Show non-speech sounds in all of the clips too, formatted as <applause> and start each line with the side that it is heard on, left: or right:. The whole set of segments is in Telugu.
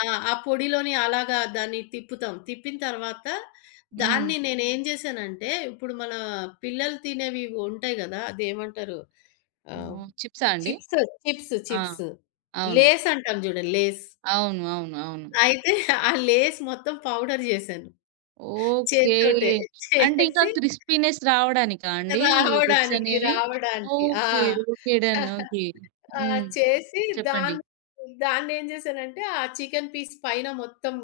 left: ఆ! ఆ పొడిలోని అలాగా దాన్ని తిప్పుతాం, తిప్పిన తర్వాత
right: హ్మ్.
left: దాన్ని నేనేం జేసానంటే, ఇప్పుడు మన పిల్లలు తినేవి ఉంటాయి గదా! అది ఏమంటారు, ఆహ్,
right: ఓహ్! చిప్సా అండి.
left: చిప్స్, చిప్స్,
right: ఆ!
left: చిప్స్
right: అవును.
left: లేస్ అంటాం చూడు లేస్.
right: అవును. అవును. అవును.
left: అయితే <giggles> ఆ లేస్ మొత్తం పౌడర్ జేసాను.
right: ఓకే,
left: చేత్తోటే
right: అంటే ఇంకా
left: చేసి
right: క్రిస్పీనెస్ రావడానికా అండి. ఈ టిప్స్
left: రావడానికి
right: అనేవి?
left: రావడానికి. ఆ!
right: Okay okay done.
left: <giggles>
right: ఓకే.
left: ఆ!
right: హ్మ్,
left: చేసి
right: చెప్పండి.
left: దాన్ని, దాన్నేం చేసానంటే, ఆ చికెన్ పీస్ పైన మొత్తం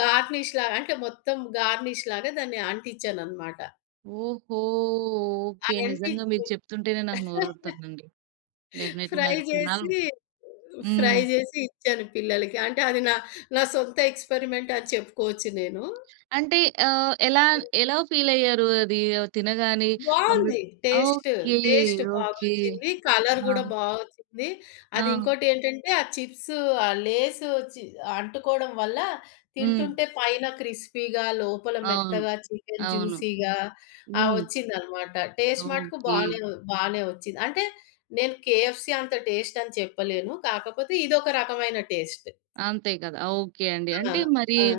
left: గార్నిష్‌లాగా అంటే మొత్తం గార్నిష్‌లాగా దాన్ని అంటించ్చాననమాట.
right: ఓహో! ఓకే. నిజంగా
left: అదంటిచ్చి
right: మీరు చెప్తుంటేనే నాకు
left: <chuckles>
right: నోరూరుతుందండి. డెఫినెట్లీ
left: ఫ్రై
right: నాకు తినాల్
left: చేసి, ఫ్రై
right: హ్మ్.
left: చేసి ఇచ్చాను పిల్లలకి. అంటే అది నా, నా సొంత ఎక్స్‌పెరిమెంట్ అని చెప్పుకోవచ్చు నేను.
right: అంటే ఆహ్, ఎలా ఎలా ఫీల్ అయ్యారు. అది తినగానే? మమ్మీ
left: బావుంది టేస్ట్.
right: Okay
left: taste
right: okay.
left: బాగొచ్చింది. కలర్
right: ఆ!
left: గూడా బాగొచ్చింది. అది
right: ఆ!
left: ఇంకోటేంటంటే ఆ చిప్సు, ఆ లేసు చి అంటుకోవడం వల్ల
right: హ్మ్.
left: తింటుంటే పైన క్రిస్పీగా లోపల
right: అవును.
left: మెత్తగా చికెన్
right: అవును.
left: జ్యూసీ‌గా ఆ!
right: హ్మ్.
left: వచ్చిందనమాట. టేస్ట్ మటుకు
right: ఓకే.
left: బానే బానే వచ్చింది అంటే నేను కేఎఫ్‌సి అంత టేస్ట్ అని చెప్పలేను. కాకపోతే ఇదొక రకమైన టేస్ట్.
right: అంతే గదా! ఓకే అండి.
left: ఆ!
right: అంటే మరి
left: ఆ!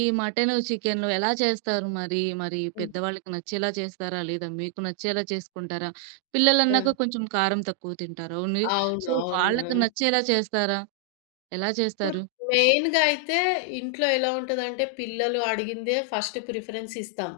right: ఈ మటను, చికెను ఎలా చేస్తారు? మరి మరి
left: హ్మ్.
right: పెద్ద వాళ్ళకి నచ్చేలా చేస్తారా? లేదా మీకు నచ్చేలా చేసుకుంటారా?
left: ఆ!
right: పిల్లలన్నాక కొంచెం కారం తక్కువ తింటారు. ఓన్లీ.
left: అవును.
right: సో,
left: అవును.
right: వాళ్ళకి
left: ఆ!
right: నచ్చేలా చేస్తారా? ఎలా
left: ఇప్పుడు
right: చేస్తారు?
left: మెయిన్‌గా అయితే ఇంట్లో ఎలా ఉంటదంటే, పిల్లలు అడిగిందే ఫస్ట్ ప్రిఫరెన్స్ ఇస్తాం.